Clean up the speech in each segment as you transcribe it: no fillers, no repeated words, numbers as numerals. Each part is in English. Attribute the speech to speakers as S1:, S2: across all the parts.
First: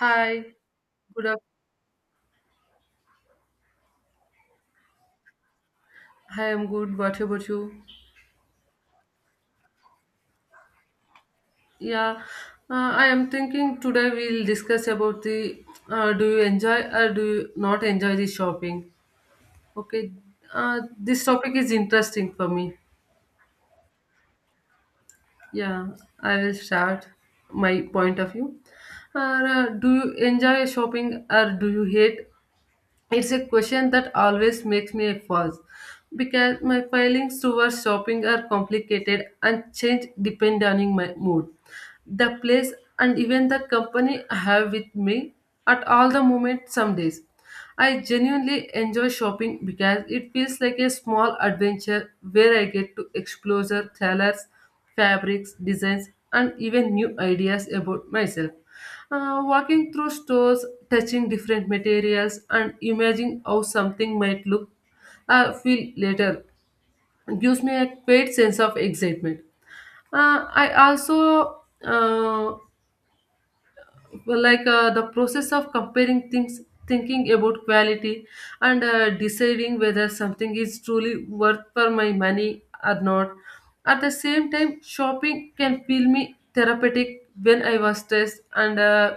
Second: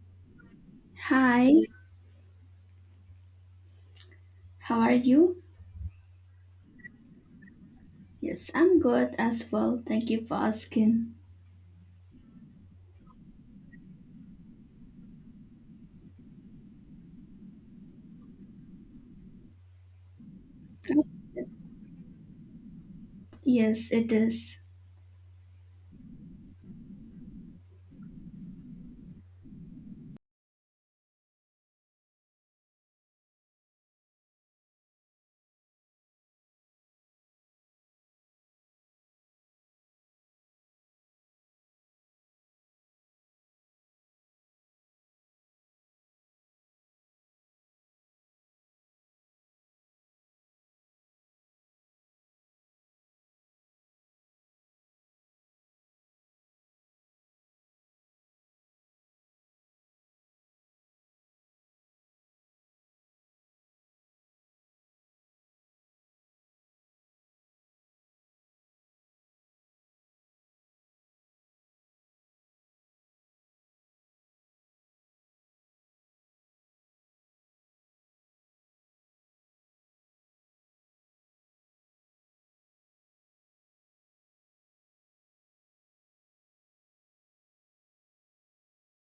S1: Hi, good up.
S2: Hi, how are you?
S1: Hi, I'm good. What about you?
S2: Yes, I'm good as well. Thank you for asking.
S1: Yeah, I am thinking today we'll discuss about the do you enjoy or do you not enjoy the shopping? Okay, this topic is interesting for me.
S2: Yes, it is.
S1: Yeah, I will start my point of view. Do you enjoy shopping or do you hate It's a question that always makes me pause because my feelings towards shopping are complicated and change depending on my mood the place and even the company I have with me at all the moment some days. I genuinely enjoy shopping because it feels like a small adventure where I get to explore the colors, fabrics, designs, and even new ideas about myself. Walking through stores, touching different materials, and imagining how something might look feel later gives me a great sense of excitement. I also like the process of comparing things thinking about quality and deciding whether something is truly worth for my money or not at the same time shopping can feel me therapeutic when I was stressed and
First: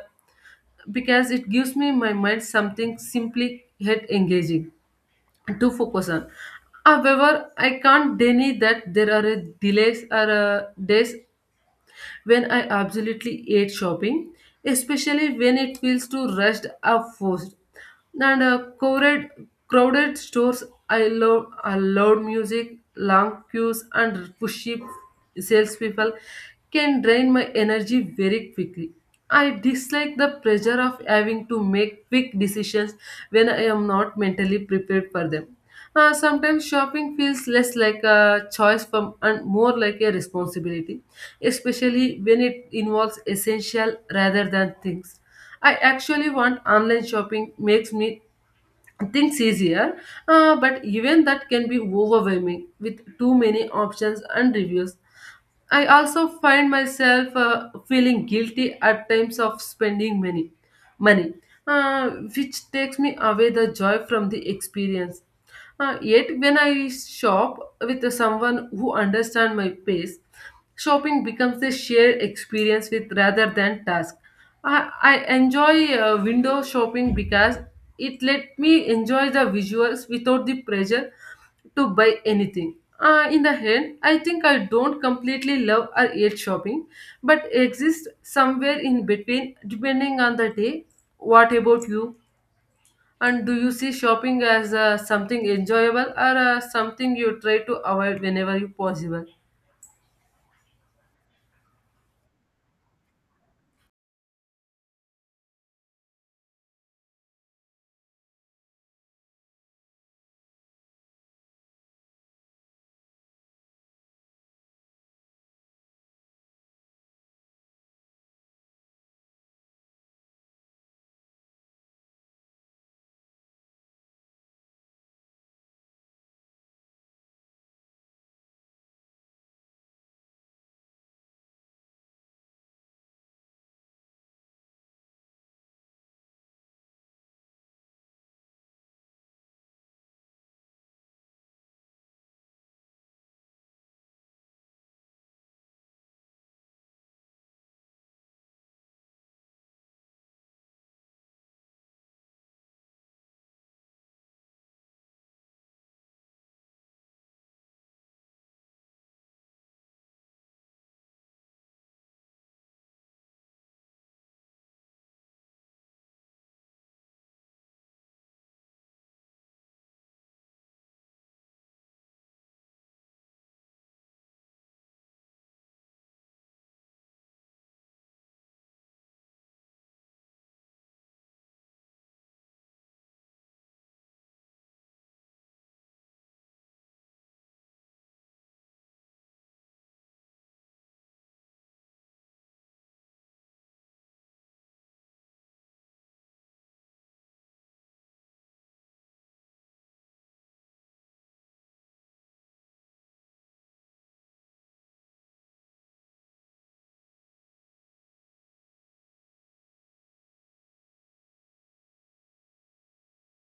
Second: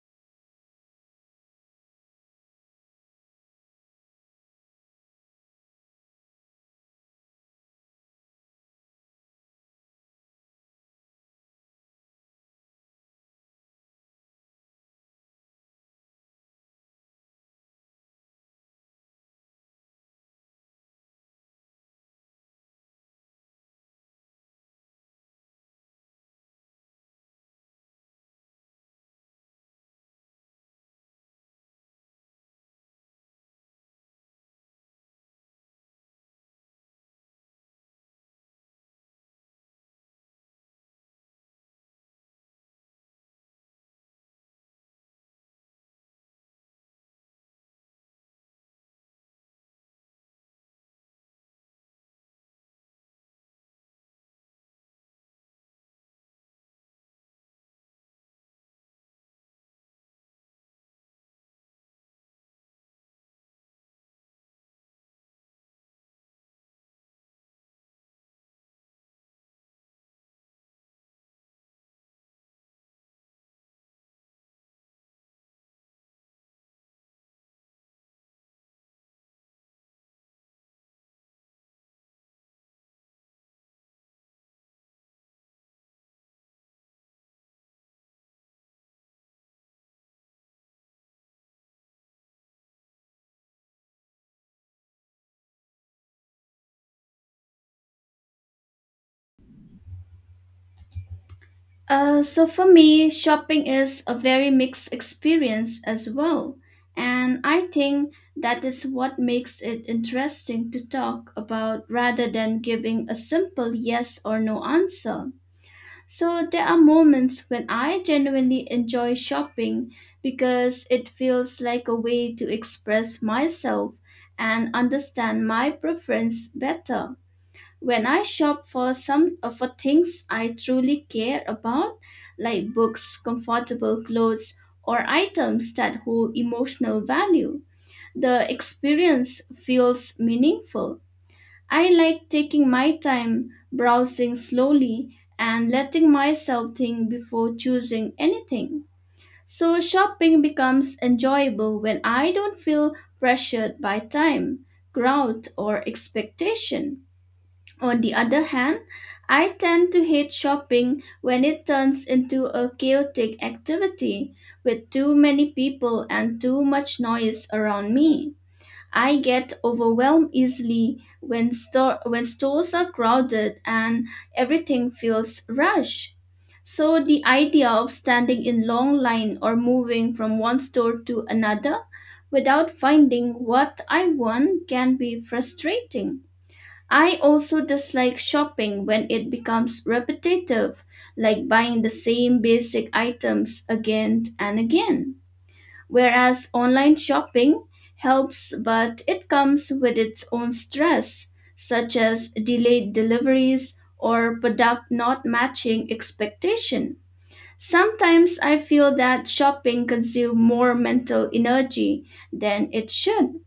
S1: because it gives me my mind something simply yet engaging to focus on. However, I can't deny that there are delays or days when I absolutely hate shopping, especially when it feels too rushed or forced. And crowded stores I loud music, long queues, and pushy salespeople can drain my energy very quickly. I dislike the pressure of having to make quick decisions when I am not mentally prepared for them. Sometimes shopping feels less like a choice from, and more like a responsibility, especially when it involves essential rather than things. I actually want online shopping makes me things easier, but even that can be overwhelming with too many options and reviews. I also find myself feeling guilty at times of spending many money, uh, which takes me away the joy from the experience. Yet when I shop with someone who understands my pace, shopping becomes a shared experience with rather than task. I enjoy window shopping because it let me enjoy the visuals without the pressure to buy anything. In the end, I think I don't completely love or hate shopping, but exist somewhere in between depending on the day. What about you? And do you see shopping as something enjoyable or something you try to avoid whenever you possible?
S2: So for me, shopping is a very mixed experience as well. And I think that is what makes it interesting to talk about rather than giving a simple yes or no answer. So there are moments when I genuinely enjoy shopping because it feels like a way to express myself and understand my preference better. When I shop for some for things I truly care about, like books, comfortable clothes, or items that hold emotional value, the experience feels meaningful. I like taking my time, browsing slowly, and letting myself think before choosing anything. So shopping becomes enjoyable when I don't feel pressured by time, crowd, or expectation. On the other hand, I tend to hate shopping when it turns into a chaotic activity with too many people and too much noise around me. I get overwhelmed easily when stores are crowded and everything feels rushed. So the idea of standing in long line or moving from one store to another without finding what I want can be frustrating. I also dislike shopping when it becomes repetitive, like buying the same basic items again and again. Whereas online shopping helps, but it comes with its own stress, such as delayed deliveries or product not matching expectation. Sometimes I feel that shopping consumes more mental energy than it should.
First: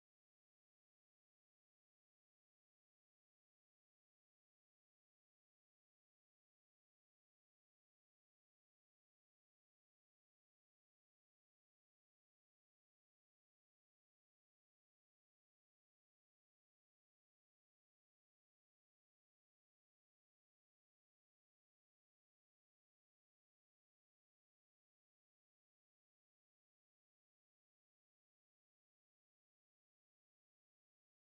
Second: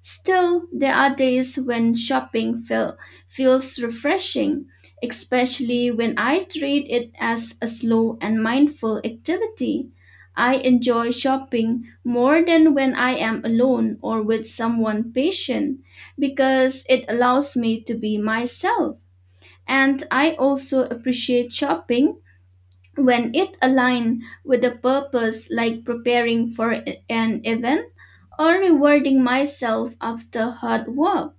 S2: Still, there are days when shopping feels refreshing, especially when I treat it as a slow and mindful activity. I enjoy shopping more than when I am alone or with someone patient because it allows me to be myself. And I also appreciate shopping when it aligns with a purpose like preparing for an event or rewarding myself after hard work.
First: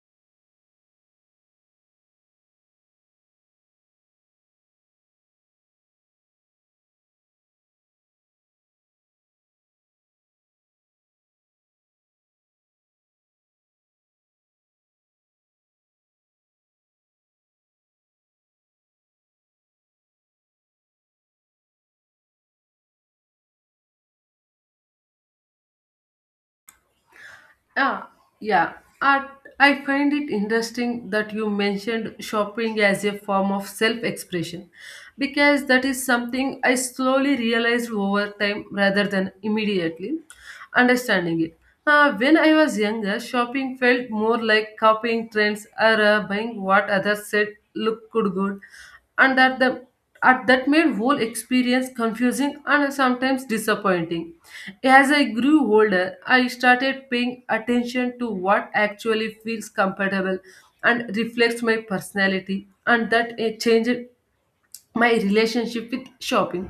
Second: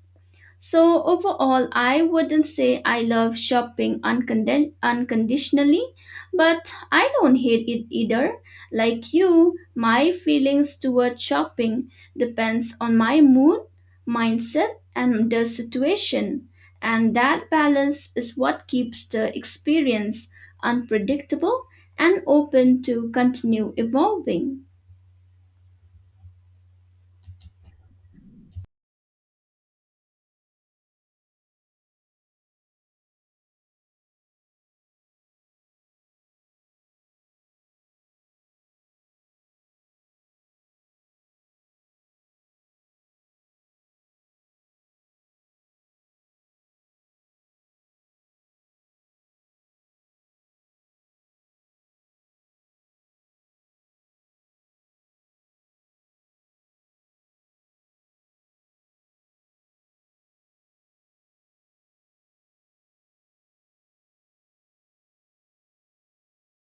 S2: So, overall, I wouldn't say I love shopping unconditionally, but I don't hate it either. Like you, my feelings toward shopping depends on my mood, mindset, and the situation. And that balance is what keeps the experience unpredictable and open to continue evolving.
S1: Yeah, yeah. I, I find it interesting that you mentioned shopping as a form of self expression because that is something I slowly realized over time rather than immediately understanding it. When I was younger, shopping felt more like copying trends or buying what others said looked good, and that the at that made whole experience confusing and sometimes disappointing. As I grew older, I started paying attention to what actually feels comfortable and reflects my personality, and that it changed my relationship with shopping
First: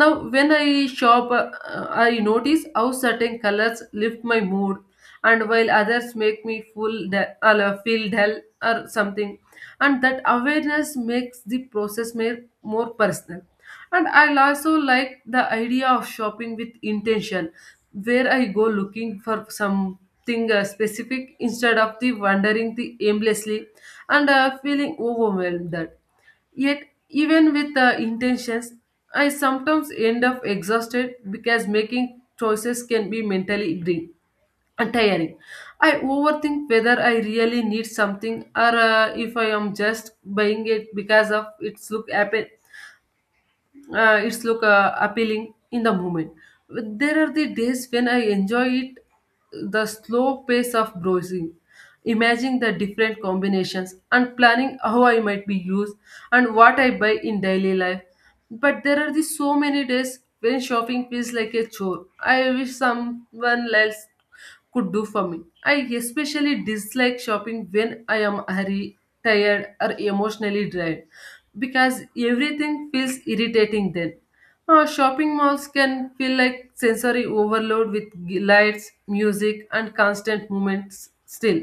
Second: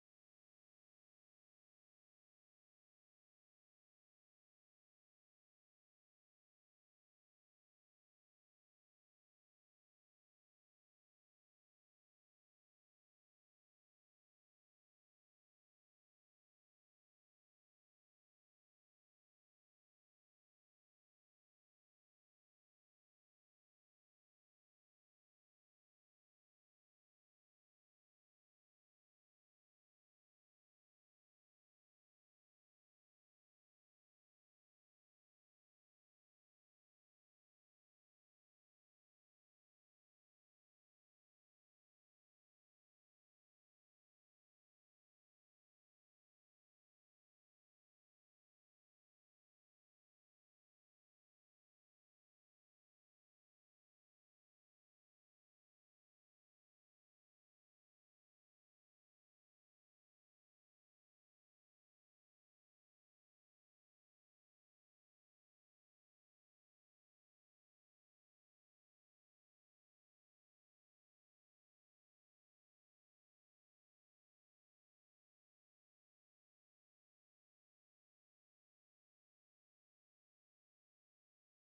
S1: now when I shop I notice how certain colors lift my mood and while others make me feel dull or something and that awareness makes the process more personal and I also like the idea of shopping with intention where I go looking for something specific instead of the wandering the aimlessly and feeling overwhelmed. Yet, even with the intentions, I sometimes end up exhausted because making choices can be mentally draining and tiring. I overthink whether I really need something or if I am just buying it because of its look happen it's look appealing in the moment there are the days when I enjoy it the slow pace of browsing imagining the different combinations and planning how I might be used and what I buy in daily life but there are the so many days when shopping feels like a chore I wish someone else could do for me. I especially dislike shopping when I am hurry, tired, or emotionally drained because everything feels irritating then. Shopping malls can feel like sensory overload with lights, music, and constant movements still.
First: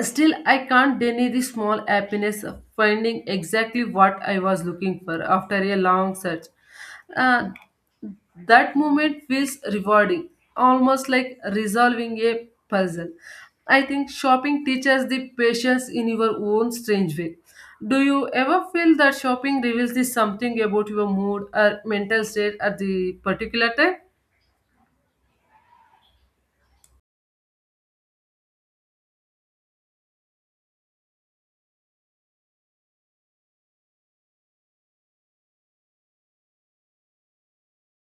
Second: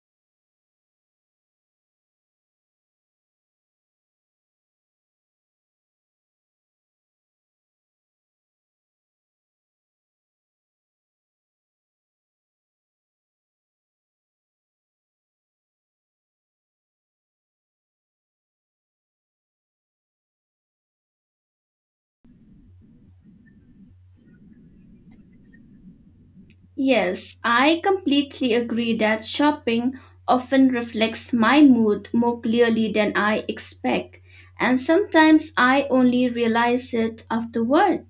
S1: Still, I can't deny the small happiness of finding exactly what I was looking for after a long search. Uh, that moment feels rewarding, almost like resolving a puzzle. I think shopping teaches the patience in your own strange way. Do you ever feel that shopping reveals the something about your mood or mental state at the particular time?
S2: Yes, I completely agree that shopping often reflects my mood more clearly than I expect, and sometimes I only realize it afterward.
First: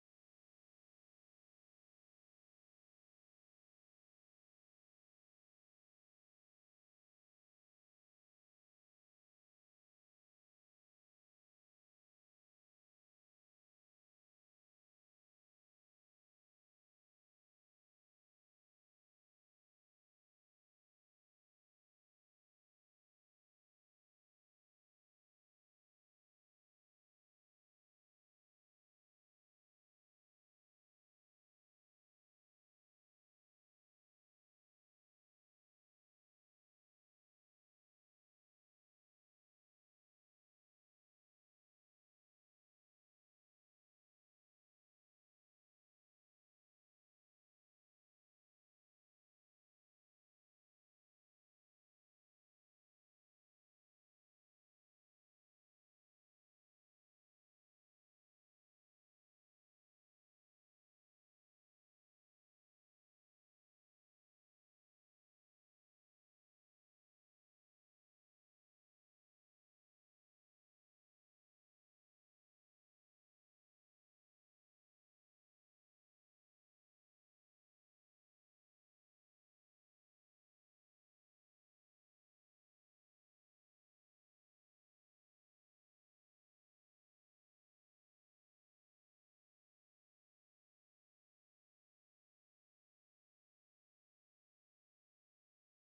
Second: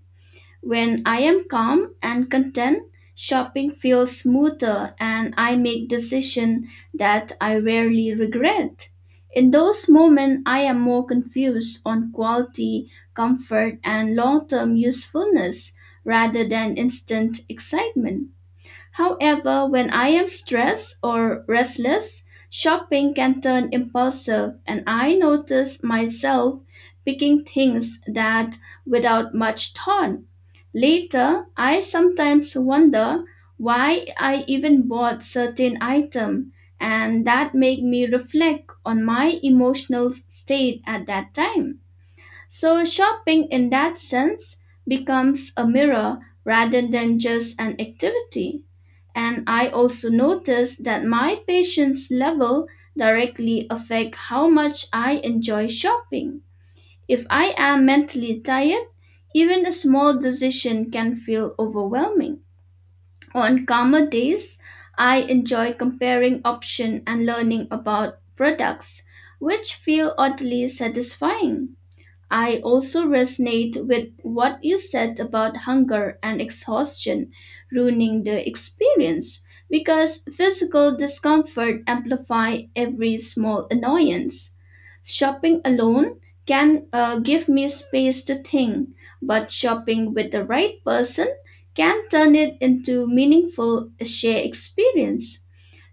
S2: When I am calm and content, shopping feels smoother and I make decisions that I rarely regret. In those moments, I am more confused on quality, comfort, and long term usefulness rather than instant excitement. However, when I am stressed or restless, shopping can turn impulsive, and I notice myself picking things that without much thought. Later, I sometimes wonder why I even bought certain item, and that make me reflect on my emotional state at that time. So shopping in that sense becomes a mirror rather than just an activity. And I also noticed that my patience level directly affect how much I enjoy shopping. If I am mentally tired, even a small decision can feel overwhelming. On calmer days, I enjoy comparing options and learning about products, which feel oddly satisfying. I also resonate with what you said about hunger and exhaustion ruining the experience because physical discomfort amplify every small annoyance. Shopping alone can give me space to think, but shopping with the right person can turn it into meaningful shared experience.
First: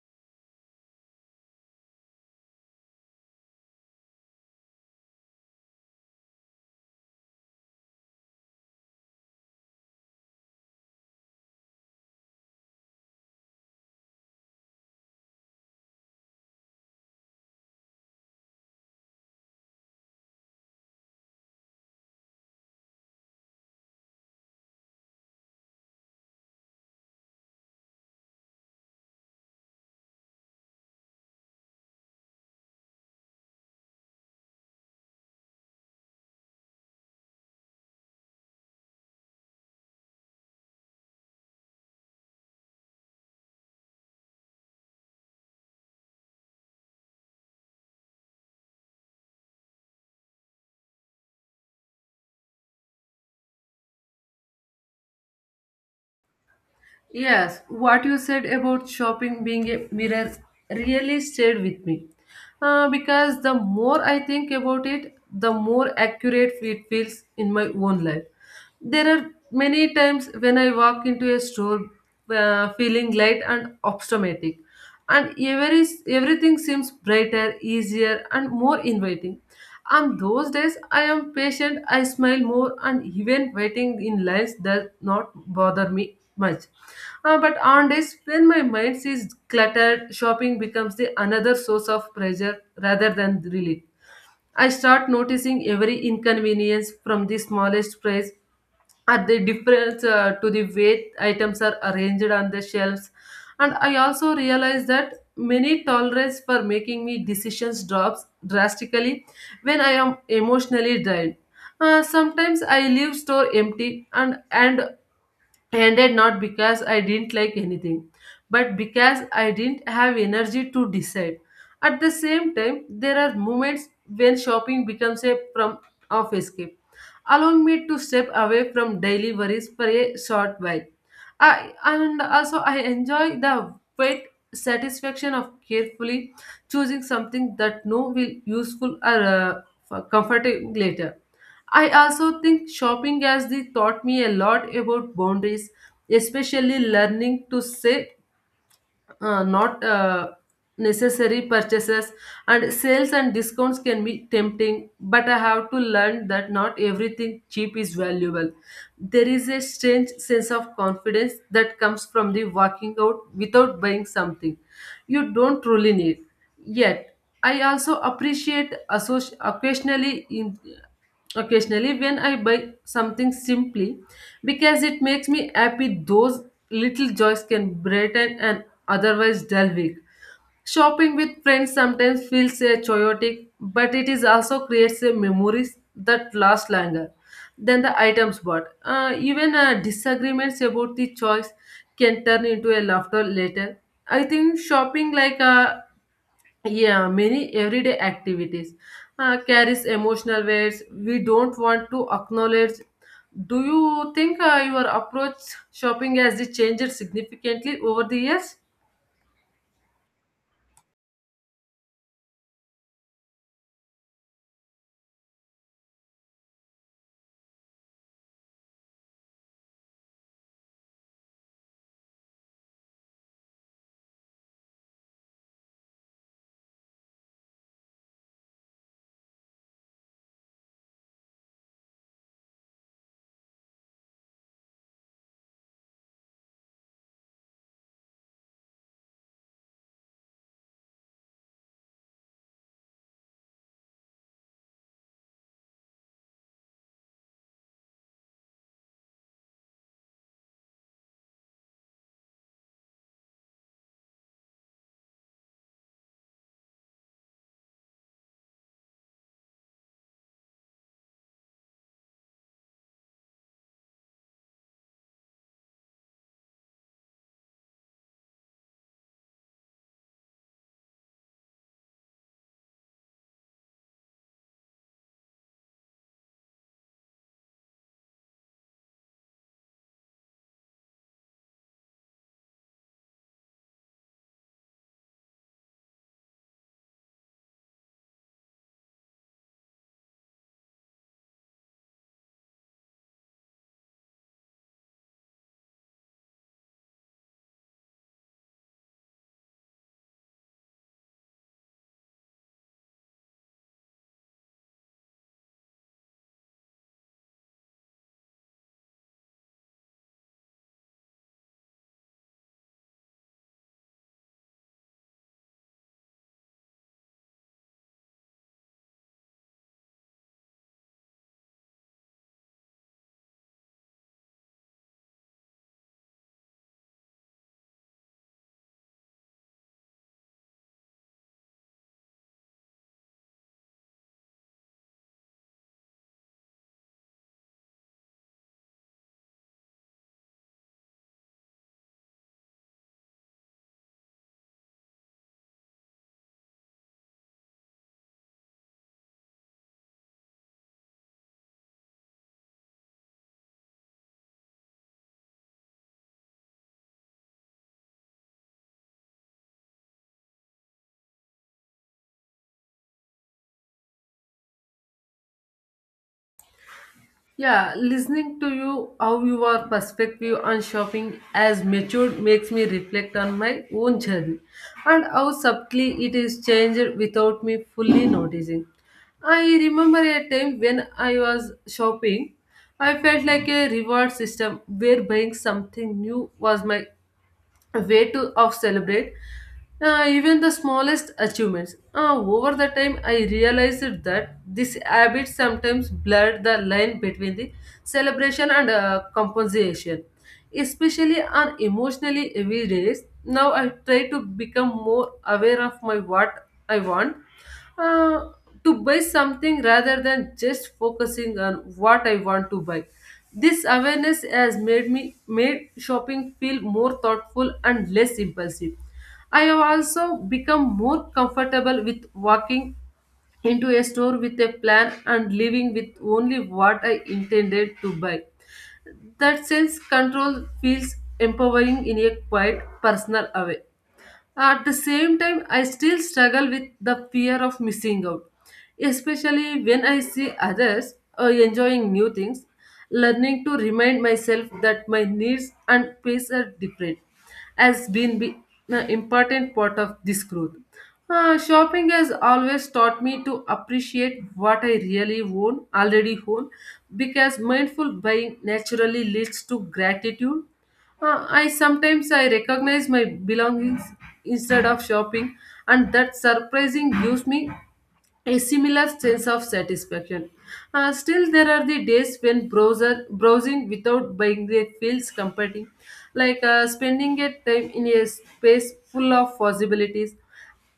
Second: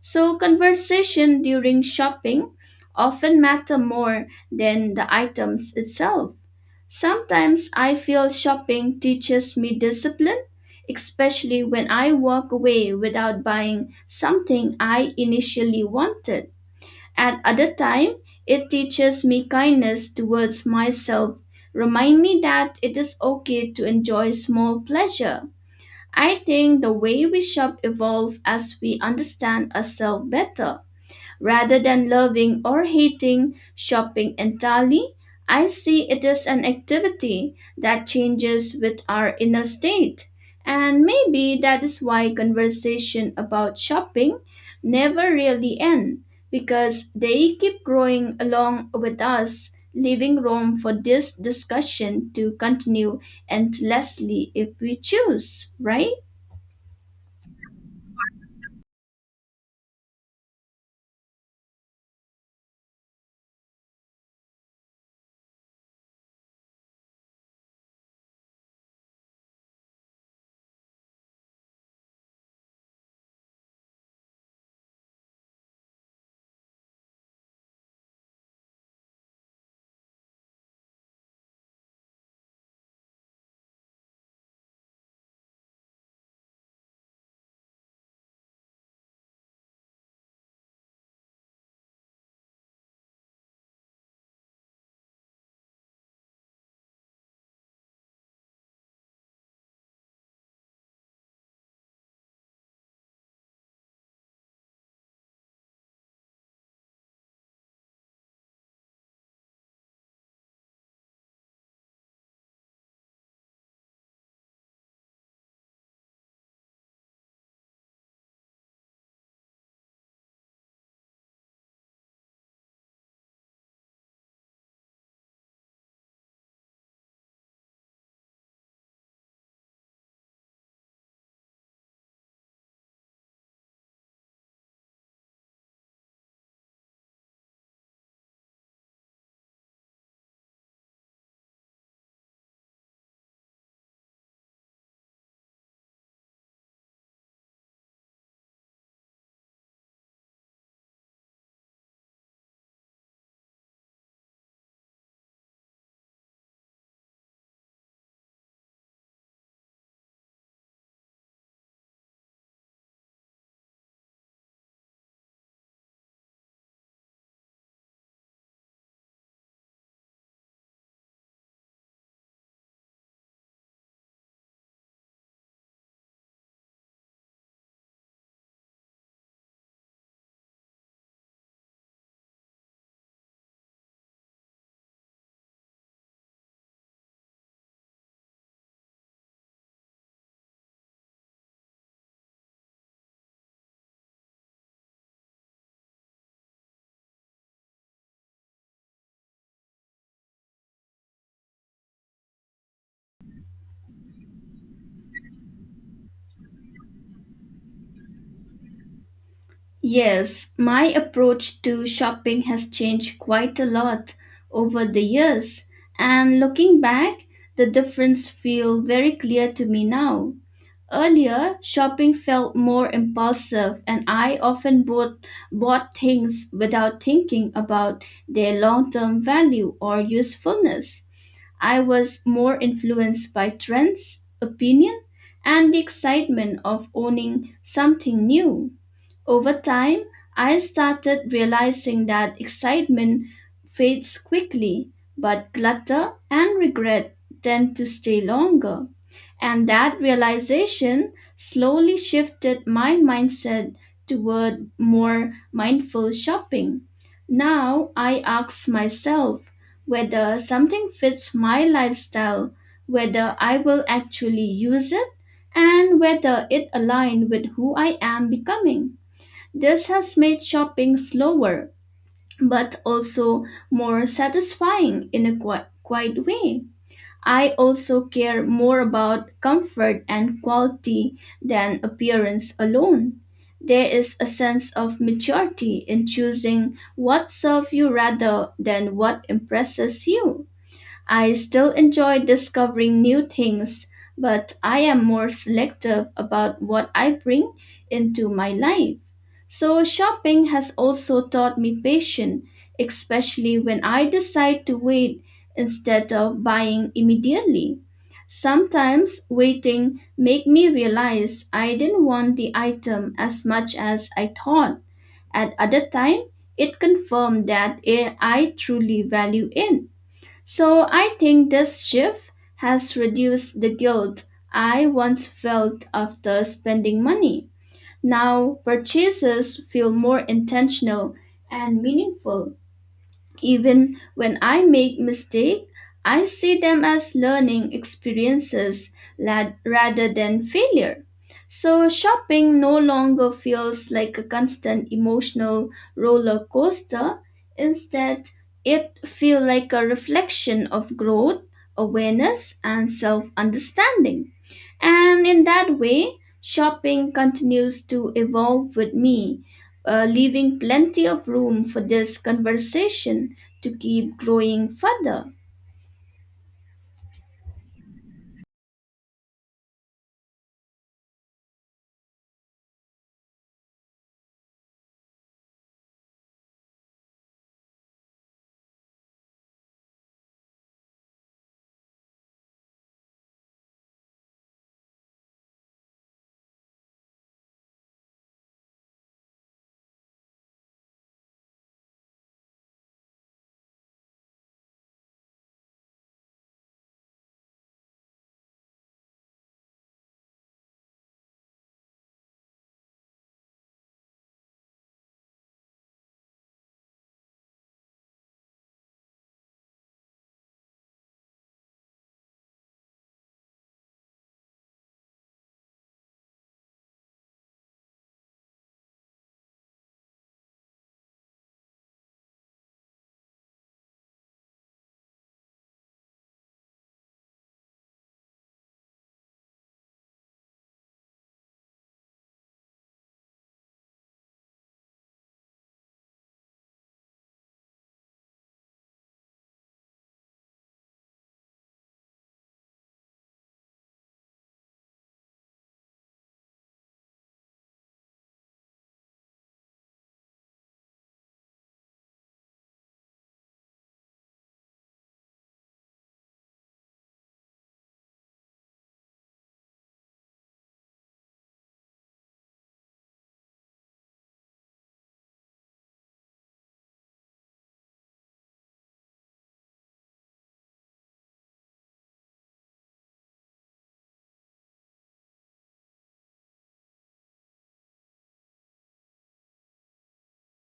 S2: So conversation during shopping often matter more than the items itself. Sometimes I feel shopping teaches me discipline, especially when I walk away without buying something I initially wanted. At other time, it teaches me kindness towards myself, remind me that it is okay to enjoy small pleasure. I think the way we shop evolve as we understand ourselves better. Rather than loving or hating shopping entirely, I see it as an activity that changes with our inner state. And maybe that is why conversation about shopping never really end because they keep growing along with us, leaving room for this discussion to continue endlessly if we choose, right?
S1: Yes, what you said about shopping being a mirror really stayed with me. Because the more I think about it, the more accurate it feels in my own life. There are many times when I walk into a store feeling light and optimistic, and everything seems brighter, easier, and more inviting. On those days, I am patient, I smile more, and even waiting in lines does not bother me much. But on days when my mind is cluttered, shopping becomes the another source of pressure rather than relief. I start noticing every inconvenience from the smallest price at the difference to the way items are arranged on the shelves and I also realized that many tolerance for making me decisions drops drastically when I am emotionally drained. Sometimes I leave store empty and and ended not because I didn't like anything, but because I didn't have energy to decide. At the same time, there are moments when shopping becomes a form of escape, allowing me to step away from daily worries for a short while. I and also I enjoy the weight satisfaction of carefully choosing something that no will useful or for comforting later. I also think shopping as they taught me a lot about boundaries, especially learning to say not necessary purchases and sales and discounts can be tempting but I have to learn that not everything cheap is valuable there is a strange sense of confidence that comes from the walking out without buying something you don't truly need yet I also appreciate associ- occasionally in, Occasionally, when I buy something simply because it makes me happy, those little joys can brighten an otherwise dull week. Shopping with friends sometimes feels chaotic, but it is also creates memories that last longer than the items bought. Even disagreements about the choice can turn into a laughter later. I think shopping like yeah, many everyday activities carries emotional weights we don't want to acknowledge. Do you think your approach shopping has changed significantly over the years?
S2: Yes, my approach to shopping has changed quite a lot over the years, and looking back, the difference feel very clear to me now. Earlier, shopping felt more impulsive, and I often bought things without thinking about their long term value or usefulness. I was more influenced by trends, opinion, and the excitement of owning something new. Over time, I started realizing that excitement fades quickly, but clutter and regret tend to stay longer. And that realization slowly shifted my mindset toward more mindful shopping. Now I ask myself whether something fits my lifestyle, whether I will actually use it, and whether it aligns with who I am becoming. This has made shopping slower, but also more satisfying in a quiet way. I also care more about comfort and quality than appearance alone. There is a sense of maturity in choosing what serves you rather than what impresses you. I still enjoy discovering new things, but I am more selective about what I bring into my life. So, shopping has also taught me patience, especially when I decide to wait instead of buying immediately. Sometimes waiting make me realize I didn't want the item as much as I thought. At other time, it confirmed that I truly value it. So I think this shift has reduced the guilt I once felt after spending money. Now purchases feel more intentional and meaningful. Even when I make mistakes, I see them as learning experiences rather than failure. So shopping no longer feels like a constant emotional roller coaster. Instead, it feels like a reflection of growth, awareness, and self understanding. And in that way, shopping continues to evolve with me, leaving plenty of room for this conversation to keep growing further.
S1: Yeah, listening to you, how your perspective on shopping as matured makes me reflect on my own journey and how subtly it is changed without me fully noticing. I remember a time when I was shopping, I felt like a reward system where buying something new was my a way to of celebrate even the smallest achievements. Over the time, I realized that this habit sometimes blurred the line between the celebration and compensation, especially on emotionally heavy days. Now I try to become more aware of my what I want uh, to buy something rather than just focusing on what I want to buy. This awareness has made me made shopping feel more thoughtful and less impulsive. I have also become more comfortable with walking into a store with a plan and leaving with only what I intended to buy. That sense control feels empowering in a quiet personal way. At the same time, I still struggle with the fear of missing out, especially when I see others enjoying new things, learning to remind myself that my needs and pace are different has been an important part of this growth. Shopping has always taught me to appreciate what I really own, already own, because mindful buying naturally leads to gratitude I sometimes I recognize my belongings instead of shopping, and that surprising gives me a similar sense of satisfaction. Still, there are the days when browser browsing without buying the feels comforting, like spending a time in a space full of possibilities.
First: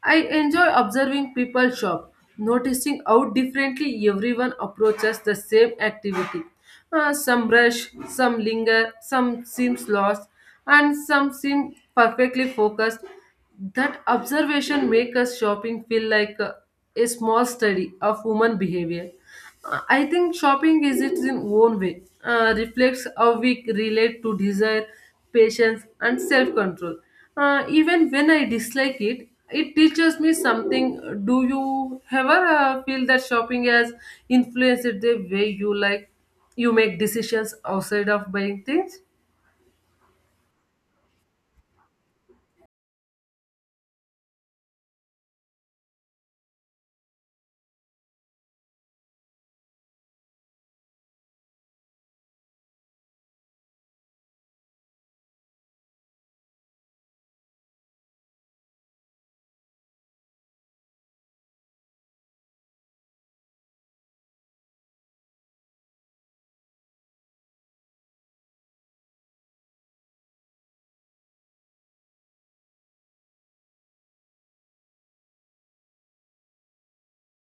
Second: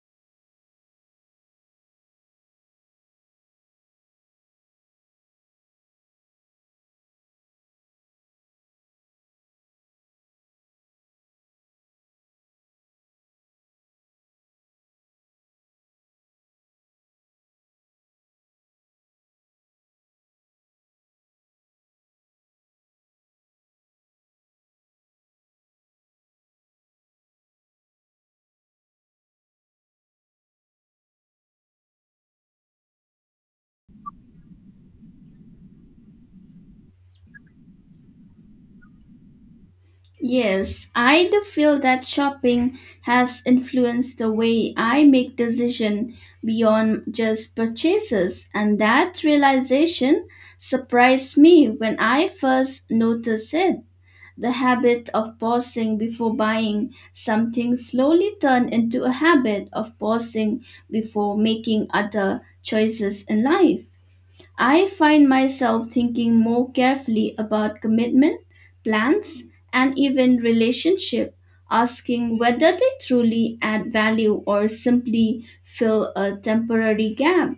S1: I enjoy observing people shop, noticing how differently everyone approaches the same activity. Some rush, some linger, some seems lost, and some seem perfectly focused. That observation makes us shopping feel like a small study of human behavior. I think shopping is its own way, reflects how we relate to desire, patience, and self control. Even when I dislike it, it teaches me something. Do you ever feel that shopping has influenced the way you make decisions outside of buying things?
S2: Yes, I do feel that shopping has influenced the way I make decisions beyond just purchases, and that realization surprised me when I first noticed it. The habit of pausing before buying something slowly turned into a habit of pausing before making other choices in life. I find myself thinking more carefully about commitment, plans, and even relationship, asking whether they truly add value or simply fill a temporary gap.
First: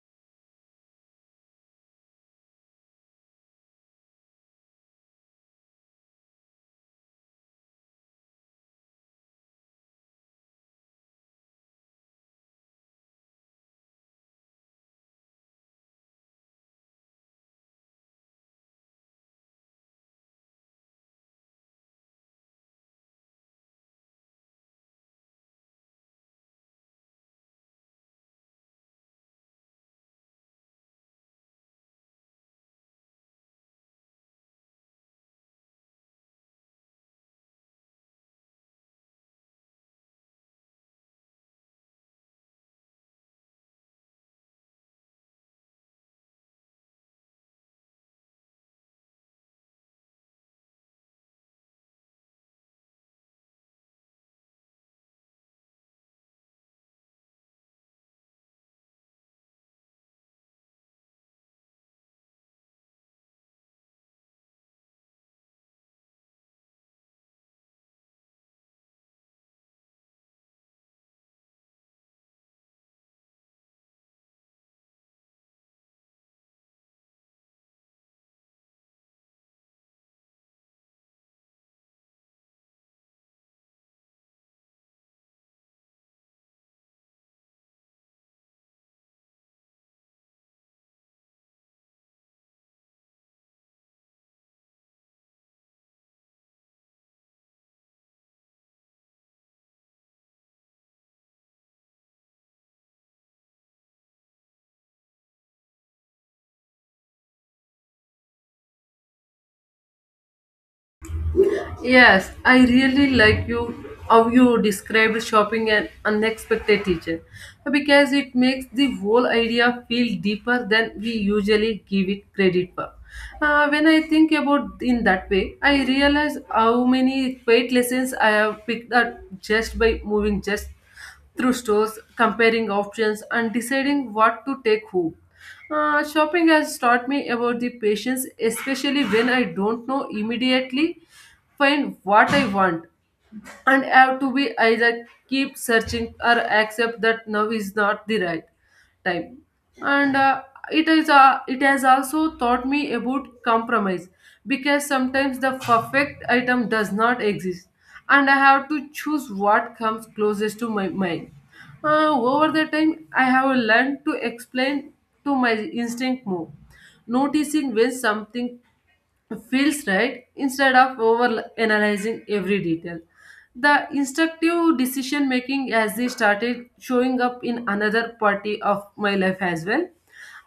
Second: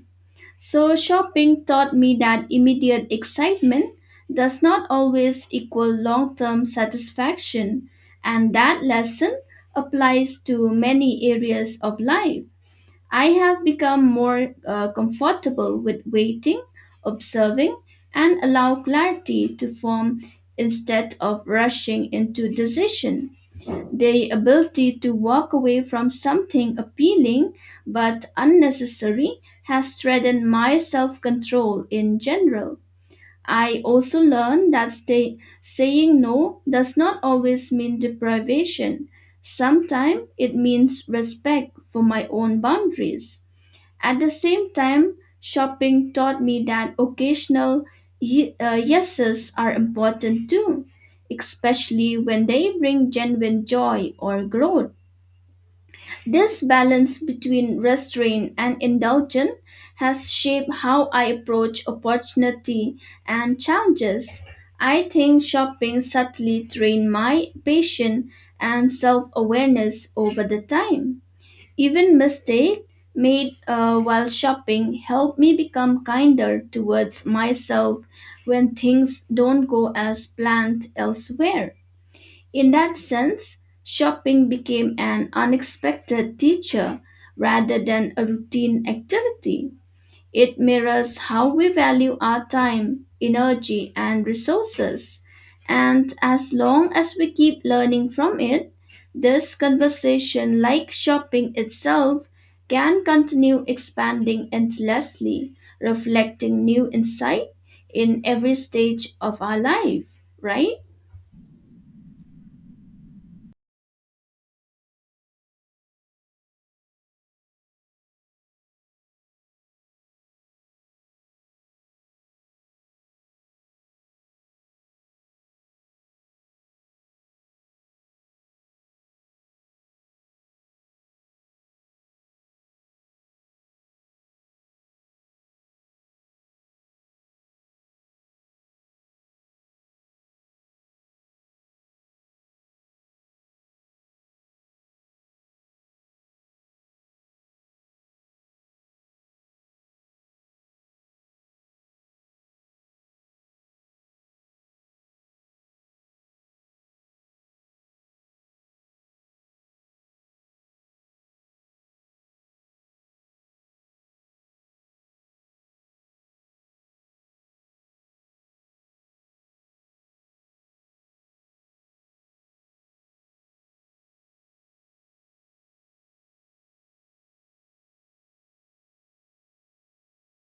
S2: So, shopping taught me that immediate excitement does not always equal long term satisfaction, and that lesson applies to many areas of life. I have become more comfortable with waiting, observing, and allow clarity to form instead of rushing into decision. The ability to walk away from something appealing but unnecessary has strengthened my self control in general. I also learned that saying no does not always mean deprivation. Sometimes it means respect for my own boundaries. At the same time, shopping taught me that occasional yeses are important too, especially when they bring genuine joy or growth. This balance between restraint and indulgence has shaped how I approach opportunity and challenges. I think shopping subtly trained my patience and self awareness over the time. Even mistake made while shopping helped me become kinder towards myself when things don't go as planned elsewhere. In that sense, shopping became an unexpected teacher rather than a routine activity. It mirrors how we value our time, energy, and resources. And as long as we keep learning from it, this conversation, like shopping itself, can continue expanding endlessly, reflecting new insight in every stage of our life, right?
S1: Yes, I really like you how you described shopping an unexpected teacher because it makes the whole idea feel deeper than we usually give it credit for. When I think about in that way, I realize how many great lessons I have picked up just by moving just through stores, comparing options, and deciding what to take home. Shopping has taught me about the patience, especially when I don't know immediately find what I want, and I have to be either keep searching or accept that now is not the right time. And It is, it has also taught me about compromise, because sometimes the perfect item does not exist and I have to choose what comes closest to my mind. Over the time, I have learned to explain to my instinct more, noticing when something feels right instead of over analyzing every detail. The instructive decision making as they started showing up in another party of my life as well.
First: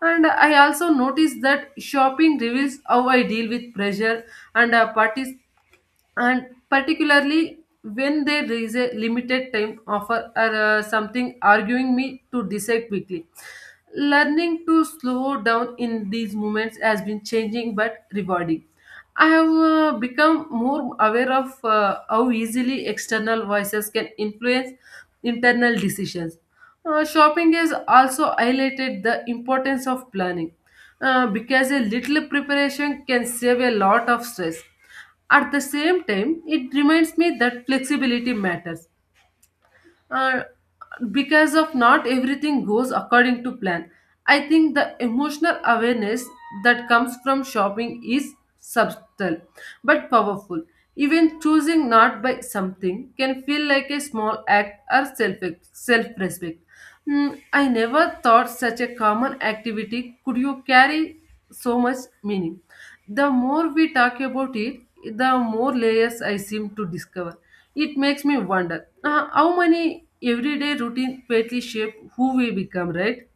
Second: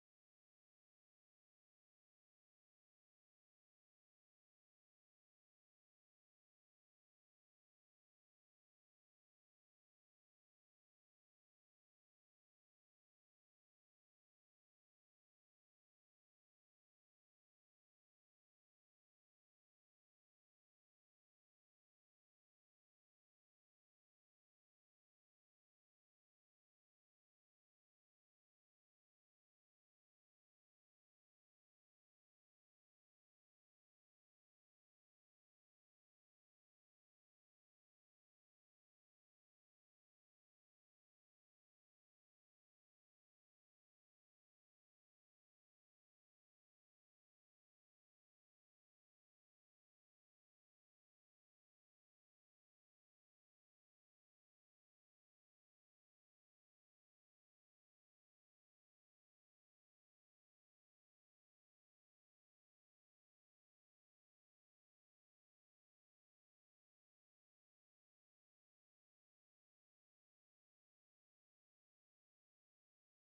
S1: And I also noticed that shopping reveals how I deal with pressure and parties, and particularly when they raise a limited time offer or something arguing me to decide quickly. Learning to slow down in these moments has been changing but rewarding. I have become more aware of how easily external voices can influence internal decisions. Shopping has also highlighted the importance of planning, because a little preparation can save a lot of stress. At the same time, it reminds me that flexibility matters, uh, because of not everything goes according to plan. I think the emotional awareness that comes from shopping is subtle but powerful. Even choosing not by something can feel like a small act or self respect. I never thought such a common activity could you carry so much meaning. The more we talk about it, the more layers I seem to discover. It makes me wonder, how many everyday routine greatly shape who we become, right?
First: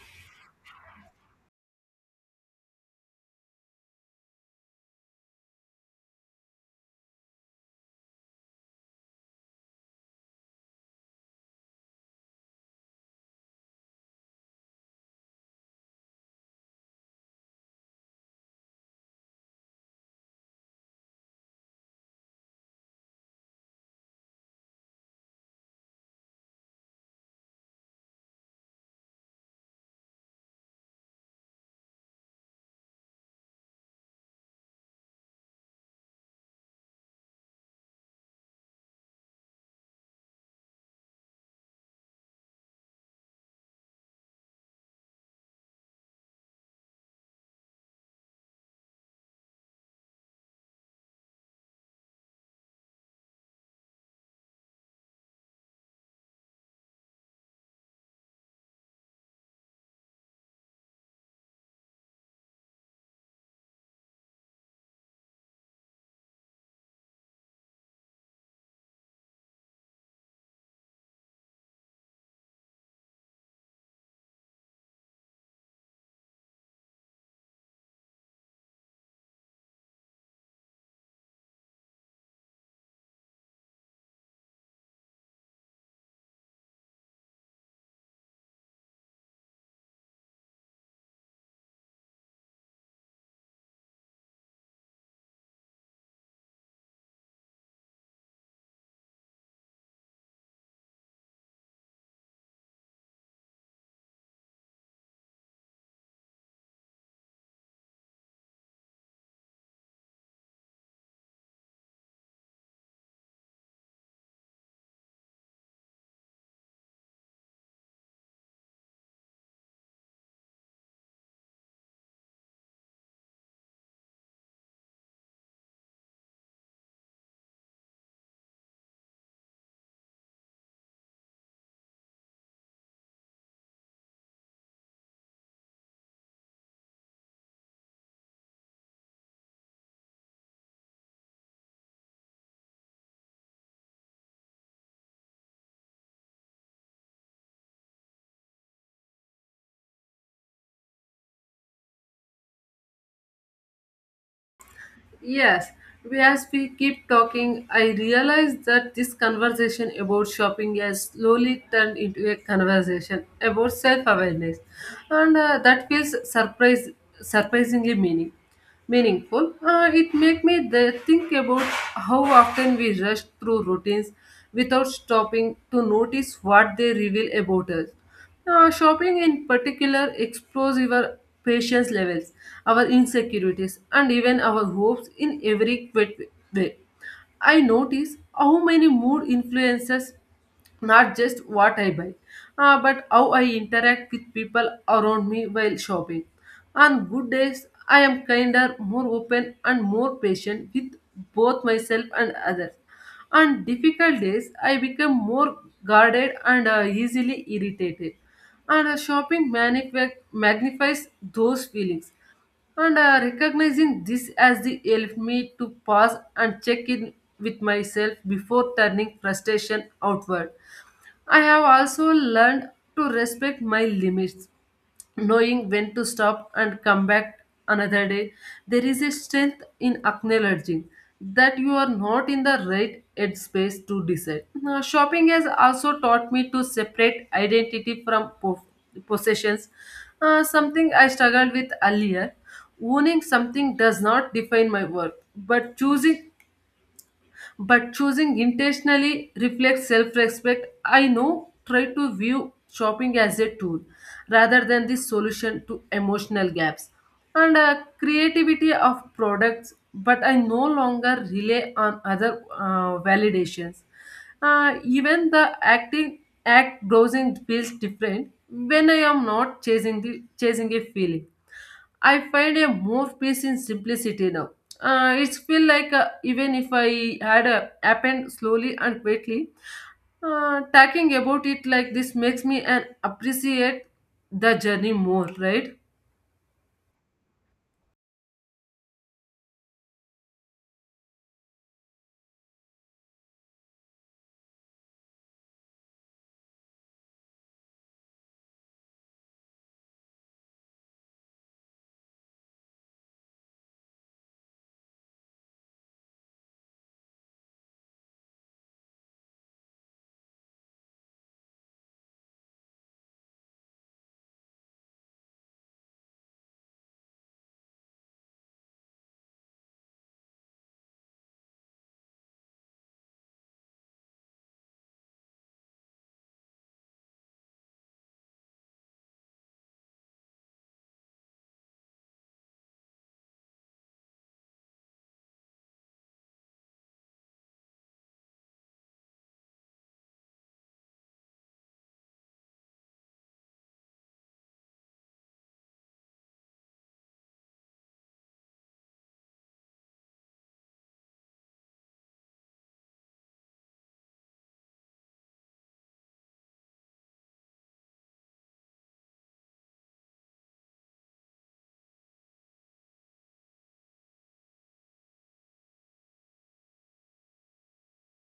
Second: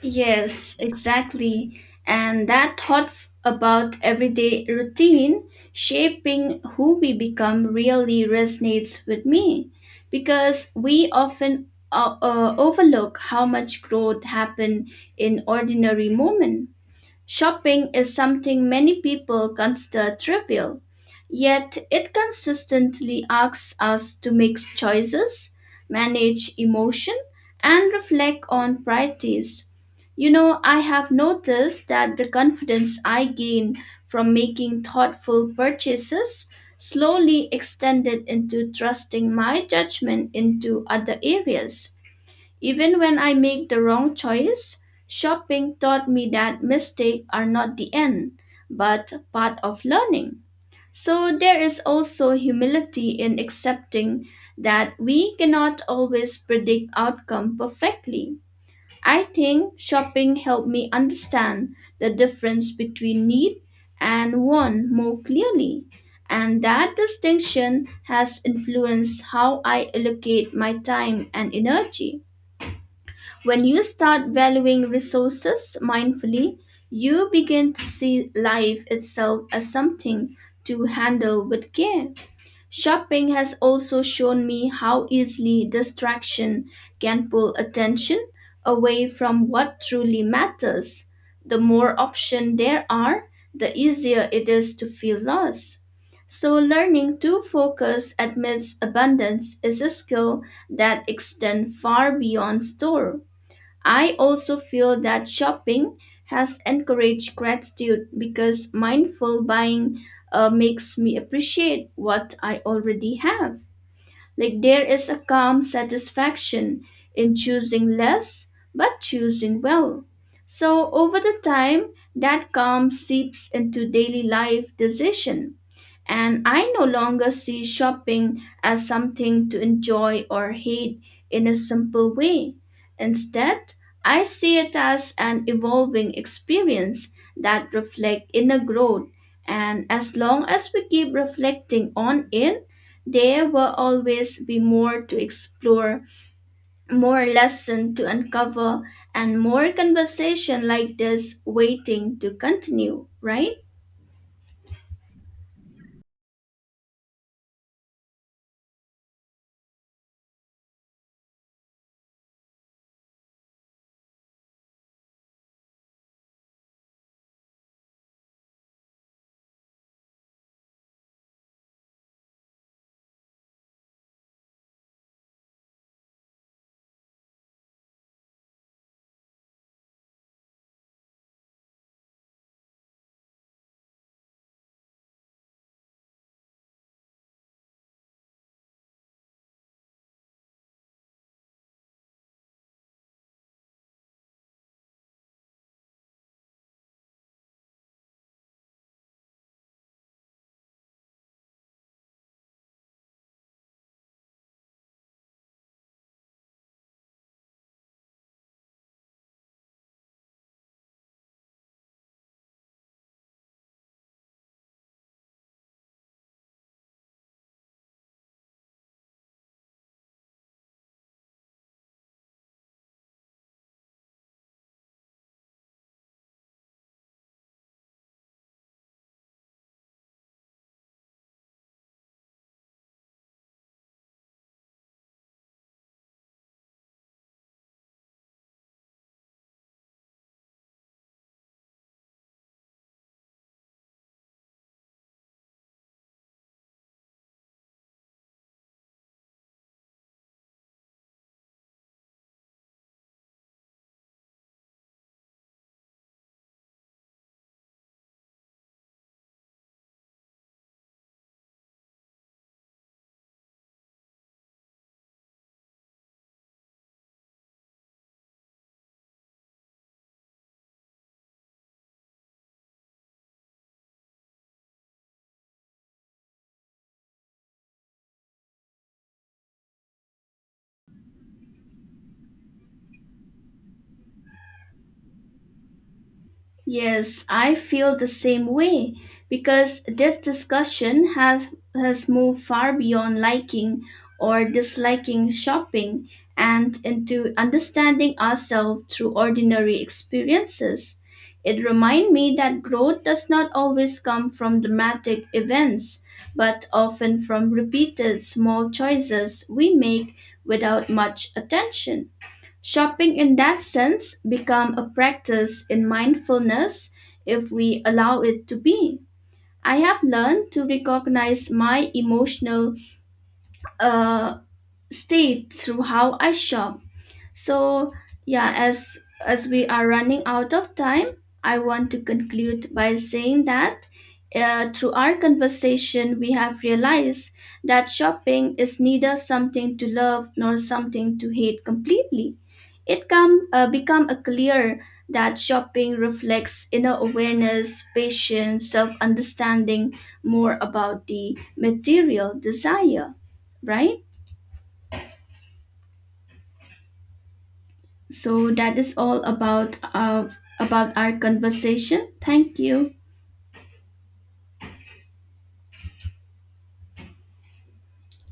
S2: Yes, exactly. And that thought about everyday routine shaping who we become really resonates with me because we often overlook how much growth happen in ordinary moments. Shopping is something many people consider trivial, yet it consistently asks us to make choices, manage emotion, and reflect on priorities. You know, I have noticed that the confidence I gain from making thoughtful purchases slowly extended into trusting my judgment into other areas. Even when I make the wrong choice, shopping taught me that mistakes are not the end, but part of learning. So there is also humility in accepting that we cannot always predict outcome perfectly. I think shopping helped me understand the difference between need and want more clearly, and that distinction has influenced how I allocate my time and energy. When you start valuing resources mindfully, you begin to see life itself as something to handle with care. Shopping has also shown me how easily distraction can pull attention away from what truly matters. The more options there are, the easier it is to feel lost. So, learning to focus amidst abundance is a skill that extends far beyond store. I also feel that shopping has encouraged gratitude because mindful buying makes me appreciate what I already have. Like there is a calm satisfaction in choosing less but choosing well. So over the time, that calm seeps into daily life decision and I no longer see shopping as something to enjoy or hate in a simple way. Instead, I see it as an evolving experience that reflects inner growth, and as long as we keep reflecting on it, there will always be more to explore, more lesson to uncover, and more conversation like this waiting to continue, right?
S1: Yes, as we keep talking, I realize that this conversation about shopping has slowly turned into a conversation about self-awareness, and that feels surprisingly meaningful. It makes me think about how often we rush through routines without stopping to notice what they reveal about us. Shopping in particular explores our patience levels, our insecurities, and even our hopes in every quick way. I notice how many mood influences not just what I buy, but how I interact with people around me while shopping. On good days, I am kinder, more open, and more patient with both myself and others. On difficult days, I become more guarded and easily irritated. And Shopping magnifies those feelings. And Recognizing this as the helped me to pause and check in with myself before turning frustration outward. I have also learned to respect my limits, knowing when to stop and come back another day. There is a strength in acknowledging that you are not in the right headspace to decide. Now, shopping has also taught me to separate identity from possessions, something I struggled with earlier. Owning something does not define my worth, but choosing intentionally reflects self-respect. I know try to view shopping as a tool rather than the solution to emotional gaps, and creativity of products, but I no longer rely on other validations. Even the acting act browsing feels different when I am not chasing a feeling. I find a more peace in simplicity now. It feel like, even if I had happened slowly and quietly, talking about it like this makes me and appreciate the journey more, right?
S2: Yes, I feel the same way because this discussion has moved far beyond liking or disliking shopping and into understanding ourselves through ordinary experiences. It reminds me that growth does not always come from dramatic events, but often from repeated small choices we make without much attention. Shopping in that sense become a practice in mindfulness if we allow it to be. I have learned to recognize my emotional uh, state through how I shop. So, yeah, as we are running out of time, I want to conclude by saying that through our conversation, we have realized that shopping is neither something to love nor something to hate completely. It come become a clear that shopping reflects inner awareness, patience, self understanding more about the material desire, right? So that is all about our conversation. Thank you.